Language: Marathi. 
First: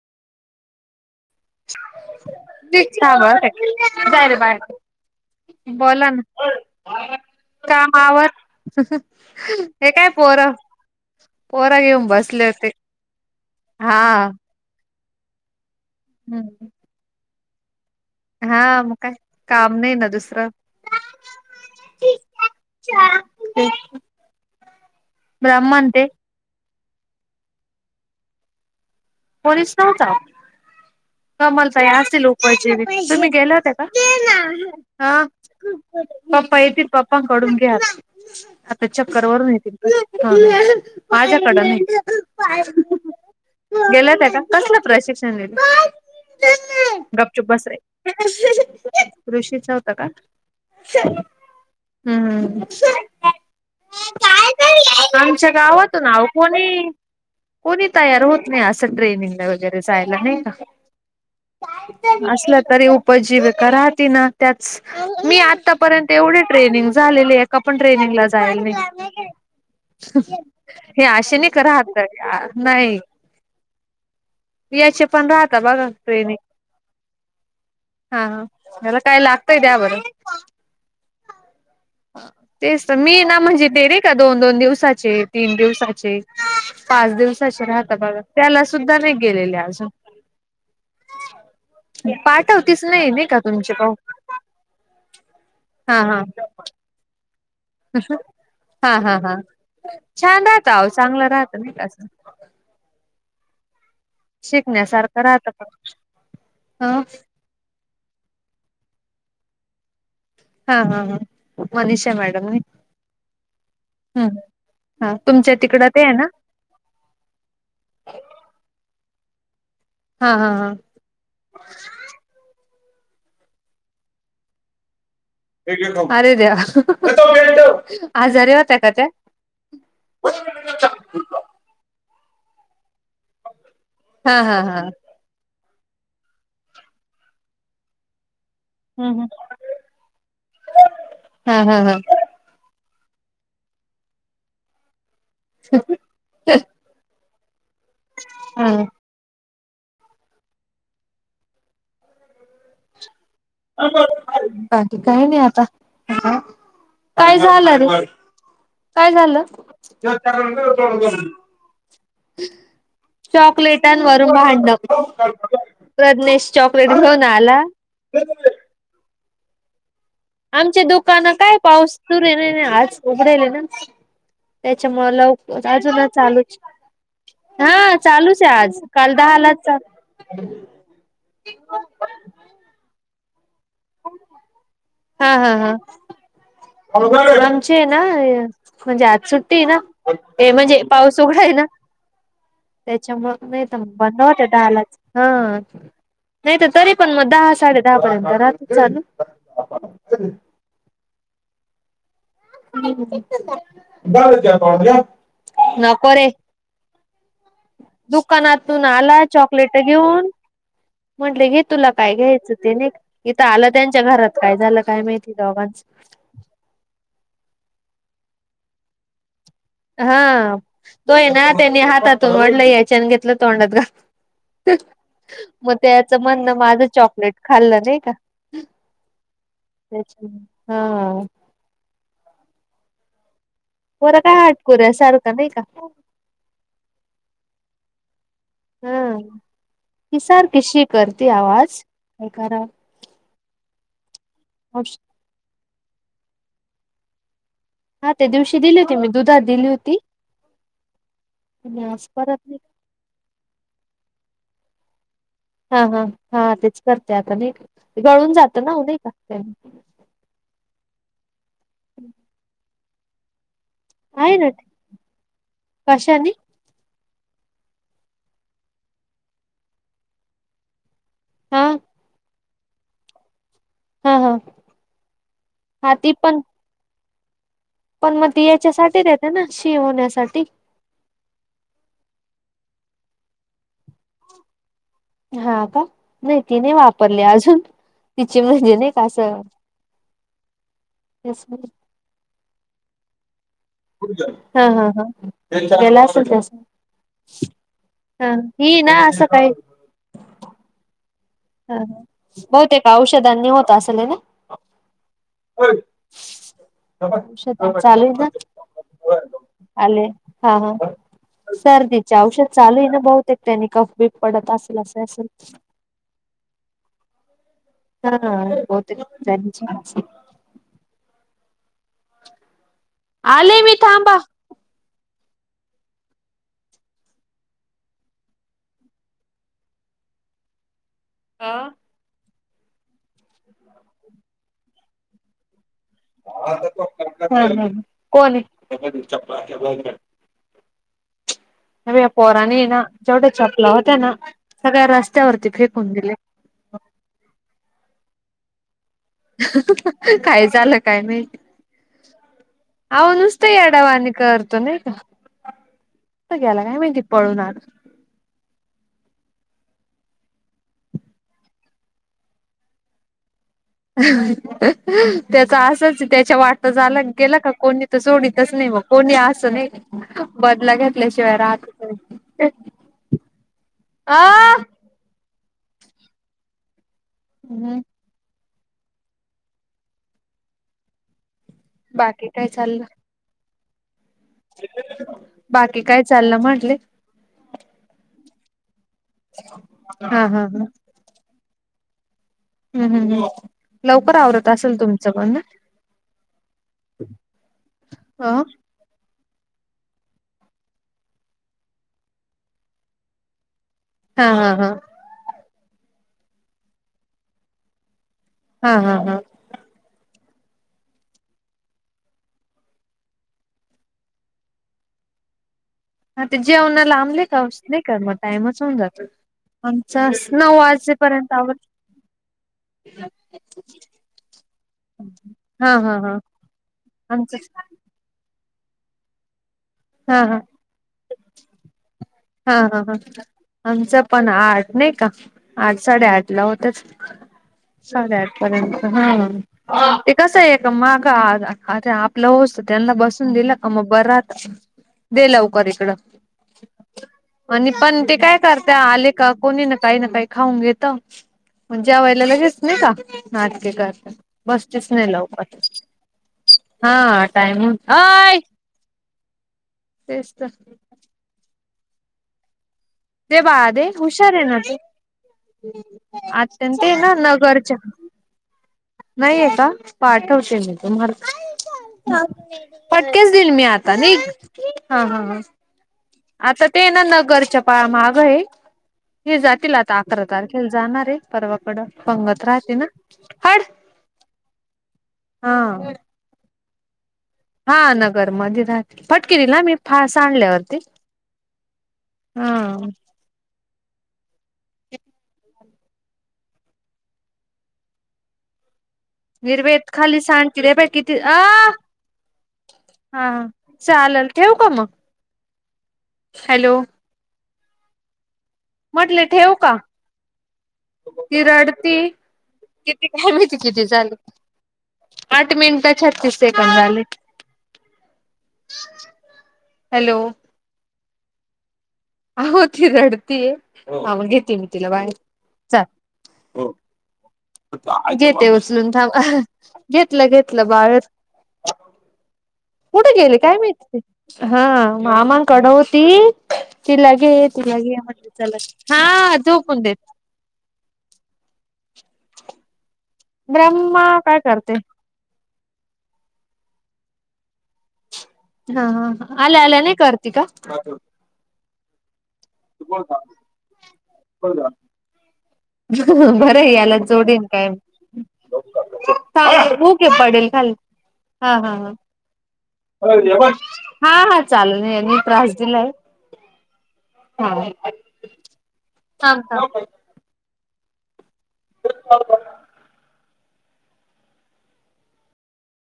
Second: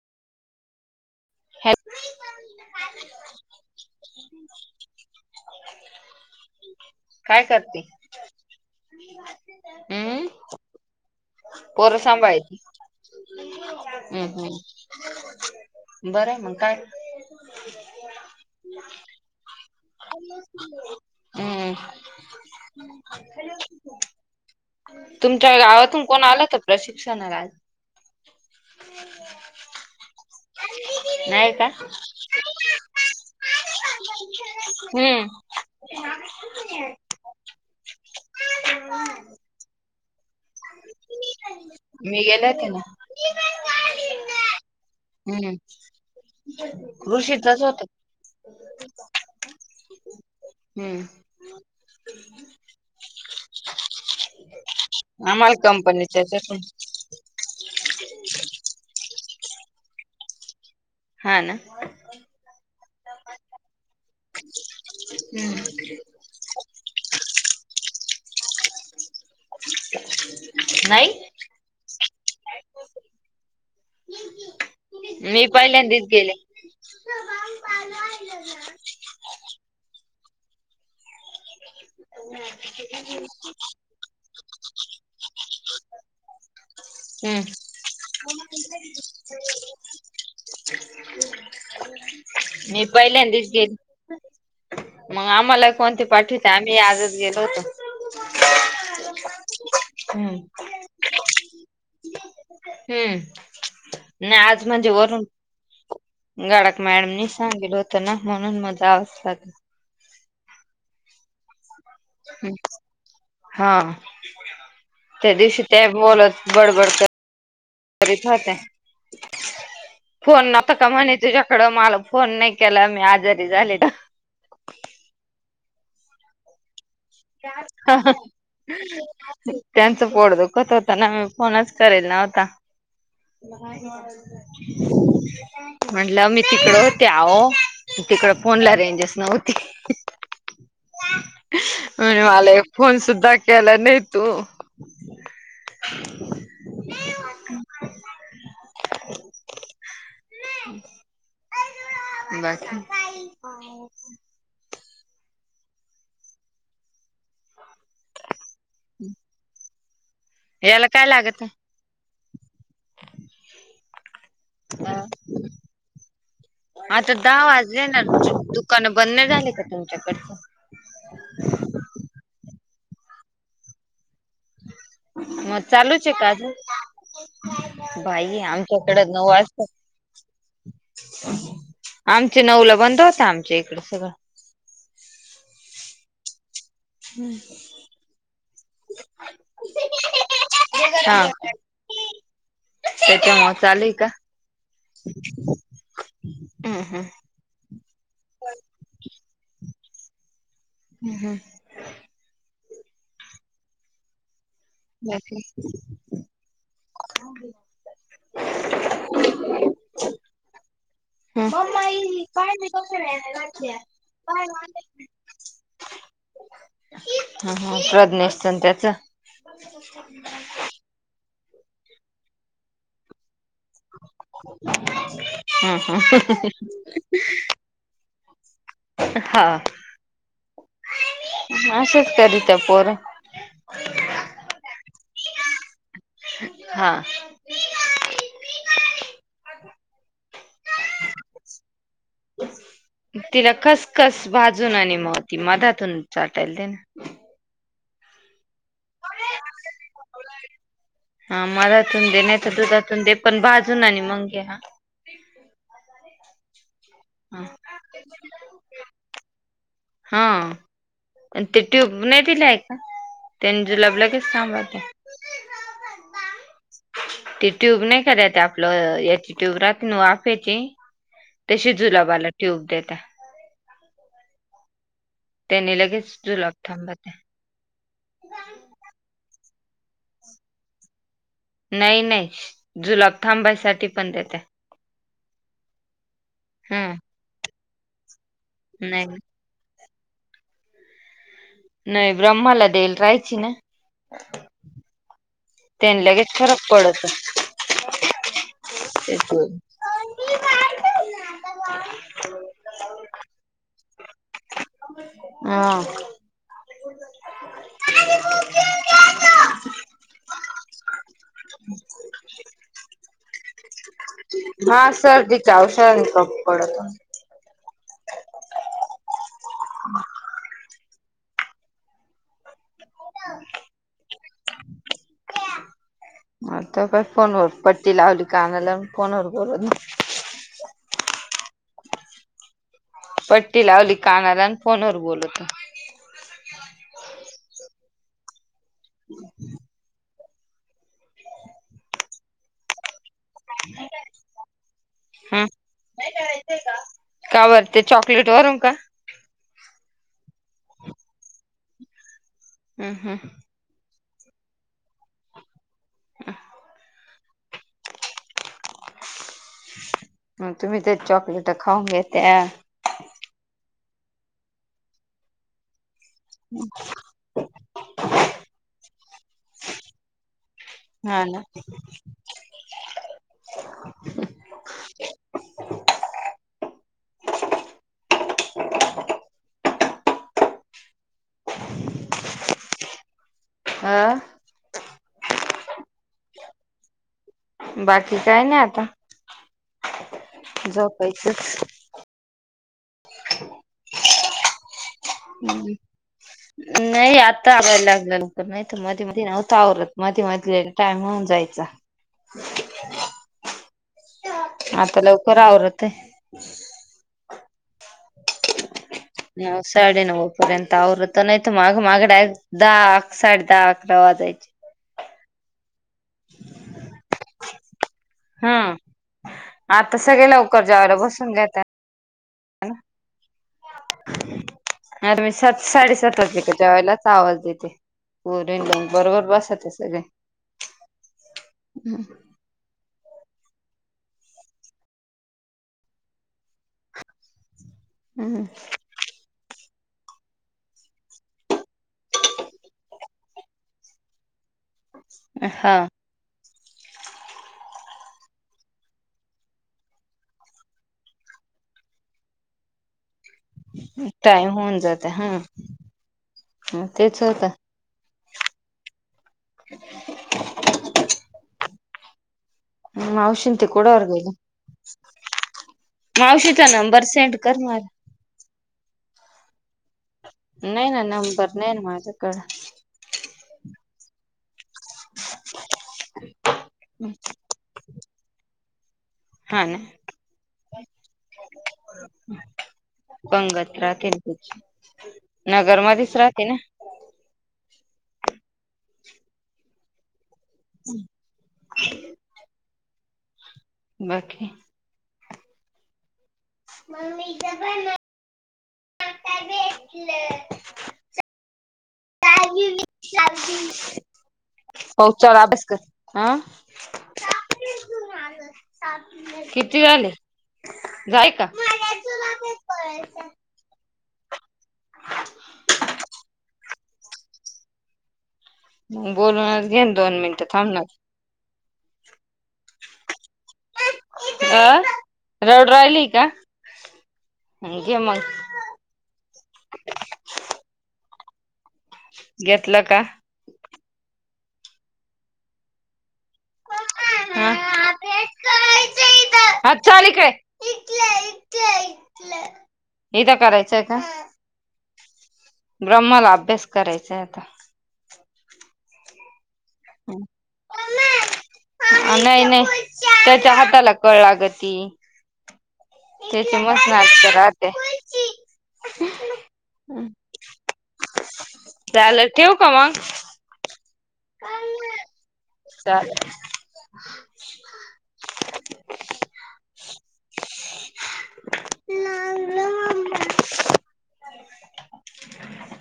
हॅ जाय रे बाहेर. बोला ना काय करते कामावर. हे काय हम्म पोर. पोरा पोरं घेऊन बसले सांभाळायची होते हा. हम्म हम्म बरं मग काय? हा मग काय काम नाही ना दुस [inaudible] हम्म तुमच्या गावातून कोण आलात का प्रशिक्षणाला? पोलीस नव्हता नाही का कमल ताई आहे असतील वो [unintelligible] तुम्ही गेल्या होत का? हम्म पपा येतील पापांकडून घ्या आ. आता चक्कर वरून येतील माझ्याकड नाही. मी गेले होते [inaudible] गेल्या होत्या का कसलं प्रशिक्षण हम्म दिलं गपचुप कृषीचच बस रे. होत ऋषीच होत काल. हम्म हम्म. काय आमच्या आम्हाला गावातून आओ कंपनीच्याच होतं. कोणी. कोणी तयार होत नाही असं ट्रेनिंगला वगैरे जायला नाही का? हा ना. असल्या तरी उपजीवका राहती ना त्याच. मी हम्म आतापर्यंत एवढे ट्रेनिंग झालेले एका पण ट्रेनिंगला जायल नाही. हे आशे नाही राहात नाही का? [inaudible] यायचे पण मी राहता बघा पहिल्यांदीच ट्रेने गेले [inaudible] हा. ह. एला काय लागतय दया बरं. तेच तर मी ना म्हणजे ते रे का दोन दोन दिवसाचे तीन दिवसाचे. पाच हम्म दिवसाचे राहता बघा, त्याला सुद्धा नाही गेलेले अजून. [inaudible] पाठव तीच मी नाही पहिल्यांदीच गेली [unintelligible] मग आम्हाला ही हा कोणती हा पाठविता? हा हा हा. छान आहे. हा हम्म ताव चांगलं राहतं नाही का हुम. नाय आज म्हणजे शिकण्यासारखं वरून राहत पण गडक ह मॅडमनी. सांगशील होत ना म्हणून मग जावंच लागलं. हा हा हा मनिषा मॅडम होय. हा हुंम हा त्या तुमचं दिवशी तिकडं त्या ते आहे ना? बोलत बडबड करी-करीत होते. हा फोन हा हा नव्हता का म्हणे तुझ्याकडं? मला फोन नाही केला मी आजारी झाले ना. अरे देवा. [unintelligible] हा हा आजारी होत्या का त्या त्यांचं पोट दुखत होतं ना मी फोनच करेल नव्हता. हा हा हा म्हणलं मी तिकडं होते आहो. तिकड फोन ला हम्म रेंजस हम्म नव्हती. हा हा हा आलाय फोन सुद्धा केला नाय तू. ह हा. [unintelligible] अ [unintelligible] बाकी बाकी काय नाय आता काय झालं रे? काय झाल? याला काय लागत चॉकलेटांवरन आहे? भांडण. प्रज्ञेश चॉकलेट घेऊन आला. कान बंद नाय झाली का तुमच्याकडचं? आमची दुकानं काय पाऊस सुरू [unintelligible] आज उघडेले ना. त्याच्यामुळे लव मग अजून आहे का अजून? चालूच हा चालू बाई चे आज आमच्याकडे काल दहाला चालू आमची नऊला बंद होतात आमच्या इकडे सगळं. हा हा हा. आमची ए नाय म्हणजे आज सुट्टी हे ना म्हणजे आज पाऊस हा उघडायला. त्याच्यामुळे नाही तर चालू आहे मग [unintelligible] का? बवत डालाच हा. नाही तर हम्म तरी हम्म. पण मग दहा साडे दहा पर्यंत राहत चालू. हम हम्््हुम [unintelligible] नको रे. हो गे दुकानातून आला चॉकलेट घेऊन. म्हटले घे तुला काय घ्यायचं ते ने. इथं आलं त्यांच्या घरात काय झालं हम्म. काय माहिती दोघांच? हा हा प्रज्ञेश आणि त्याच. तोय ना त्यांनी हातातून वाढलं याच्यान घेतलं तोंडात घातलं [unintelligible] मग त्या हा यायचं म्हणणं माझं चॉकलेट खाल्लं नाही का? हा. हा.. असंच करत्य पोरं. [unintelligible] काय हटकोऱ्या सारखं नाही का? हा. हा ही सारखं शी करते आवाज काय कराव तिला खसखस भाजून आणि मग. ती मधातून चाटायला दे ना. हा ते दिवशी दिली होती मी दुधात दिली होती आज परत ते पण बाजून आणि मग घ्या. हा हा हा तेच करते आता मी गळून जात नाही का हा आणि ते ट्यूब नाही दिले आहे का, त्यांनी जुलाब लगेच थांब ते. कशानी? ती ट्यूब नाही का त्यात आपलं, याची ट्यूब राहते ना वाफेची. हा तशी जुलाबाला ट्यूब देता. हा हा.. त्यानी हा लगेच ती पण जुलाब थांबते. पण मग ती हेच्यासाठीच देता ना शी होण्यासाठी. नाही नाही जुलाब थांबायसाठी पण देते. हा का नाही तिने हम्म वापरली अजून तिची म्हणजे वहि नाही का असं [unintelligible] नाही ब्रह्माला देईल राहायची ना. हा हा हा.. केला त्याने लगेच असलं असं फरक पडतो ह.. हिना ते सकाळी. ट्यूब. ह बहुतेक औषधांनी होत असल ना? हा चालू आहे ना. आले हा हा. सर्दीचे औषध चालू आहे ना, बहुतेक त्यांनी कफ बीफ पडत असल असं असेल. त्यांनी कप पडत असे [unintelligible] हा बहुतेक [unintelligible] [inaudible] [unintelligible] आले मी थांबा. आता प फोनवर पट्टी लावली, कानाला फोनवर बोलत. आ.. पट्टी लावली कानाला अन, फोनवर बोलत. ह.. ह.. कोण ये. अबे या पोराने ना जेवढ्या चपलं होत्या ना, सगळ्या हम्म रस्त्यावरती फेकून दिले. का वर ते चॉकलेट वरून का? काय झालं, काय माहित. हम्म आहो हम्म नुस्त येडवाणी करतो नाही का, कुठे गेला काय माहिती. पळून आलं. तुम्ही ते चॉकलेट खाऊन घ्येत्या. त्याच असच त्याच्या वाटत झालं गेलं का कोणी तर सोडीतच नाही मग, कोणी असं नाही. बदला हा घेतल्याशिवाय ना राहत नाही अ हम्म.. [inaudible] बाकी काय चाललं. आ.. बाकी काय चाललं म्हटले. बाकी काय नाही आता. हा हा हा. पैसेस [unintelligible] हम् हम् लवकर आवरत असेल तुम हम्म. नाही आता आवरायला लागल्या हा नंतर नाही तर मध्ये मध्ये नव्हत्या आवरत. मध्ये मध्ये टाईम होऊन जायचा. हा हा हा. आता लवकर आवरते. हा हा हा. या साडेनऊ पर्यंत आवरत नाही, तर माग माग डाय दहा अकरा साडे दहा अकरा वाजायचे. हा ते जेवण लांबले का नाही का मग. हा टाइमच होऊन जातो. आता सगळे आमच नऊ लवकर जेवायला बसून वाजेपर्यंत घेता आवरत. [inaudible] आता मी सात हा हा हा साडेसात वाजले की, जेवायला आमच आवाज देते. हो रे बरोबर बसतं सगळे. हा हा हा हा हा. आमचं पण आठ नाही का, आठ साडेआठ ला होतंच. साडेआठ पर्यंत हं.. ते कसं आहे का माग आ रे आपलं होवूस त्यांना बसून दिलं का मग बर. दे लवकर हा इकडं. आणि पण ते काय करता. आले का कोणी ना काही ना काही खाऊन घेत. मग जेवायला लगेच नाय का नाटके करते. टाइम होऊन बस्तीच जात नाही लवकर हम्म तेच हा होत टाईम. अय.. तेच तर. दे मावशीन ते बाळा देे. कुडावर गेले हुशार आहे ना तू? मावशीचा आत्या ना ते नंबर सेंड कर नगरच्या मला नाहीये का पाठवते मी नाही ना नंबर नाही ना तुम्हांला. माझ्याकडं फटकेच देईल मी आता निघ. हा हा. आता ते ना नगरच्या पहा माग आहे. हे हा जातील ना आता अकरा तारखेला जाणार आहे. परवाकडं पंगत राहते ना. हड पंगत राहतील तुझी. हा नगरमध्येच राहते ना? हा नगर मध्ये राहते. फटके देईल न ह मी सांडल्या वरती. हा. बाकी? मग मी इथ पण. निर्वेद खाली सांडचील हे बघ किती. हा चालेल ठेवू का मग हो चल अभ्यास कर. आ? हॅलो म्हंटले ठेवू का? किती झाले जाय ती का रडती किती काय माहित. किती झाले. आठ मिनिट छत्तीस सेकंद झाले. मग बोलूनच घेन हॅलो दोन मिनिटं थांब ना ती. आहो ती रडतीये [unintelligible] घेते मी अ तिला बाय, रडू चाल. राहिली का घे मग घेते उचलून थांब, घेतलं घेतलं बाळ. घेतलं का कुठे गेले काय माहिती ते, हा. मामानकडं होती. तिला घे हा तिला घे म्हटलं. चला हा झोपून देत. एक लै [unintelligible] करायचंय का ब्रह्मा काय करते. ब्रह्माला अभ्यास करायचाय आता. हा हा ह आल्या आल्या नाही करती का? नाय नाय, त्याच्या हाताला कळ लागती. त्याची बरं मस्त ह्याला नाटकं जोडीन काय. राहते [unintelligible] पडेल खाली हा हा हा. देऊ का मग? हा हा चालेल यांनी त्रास दिलाय. चालेल हा का? थांब थांब. [inaudible]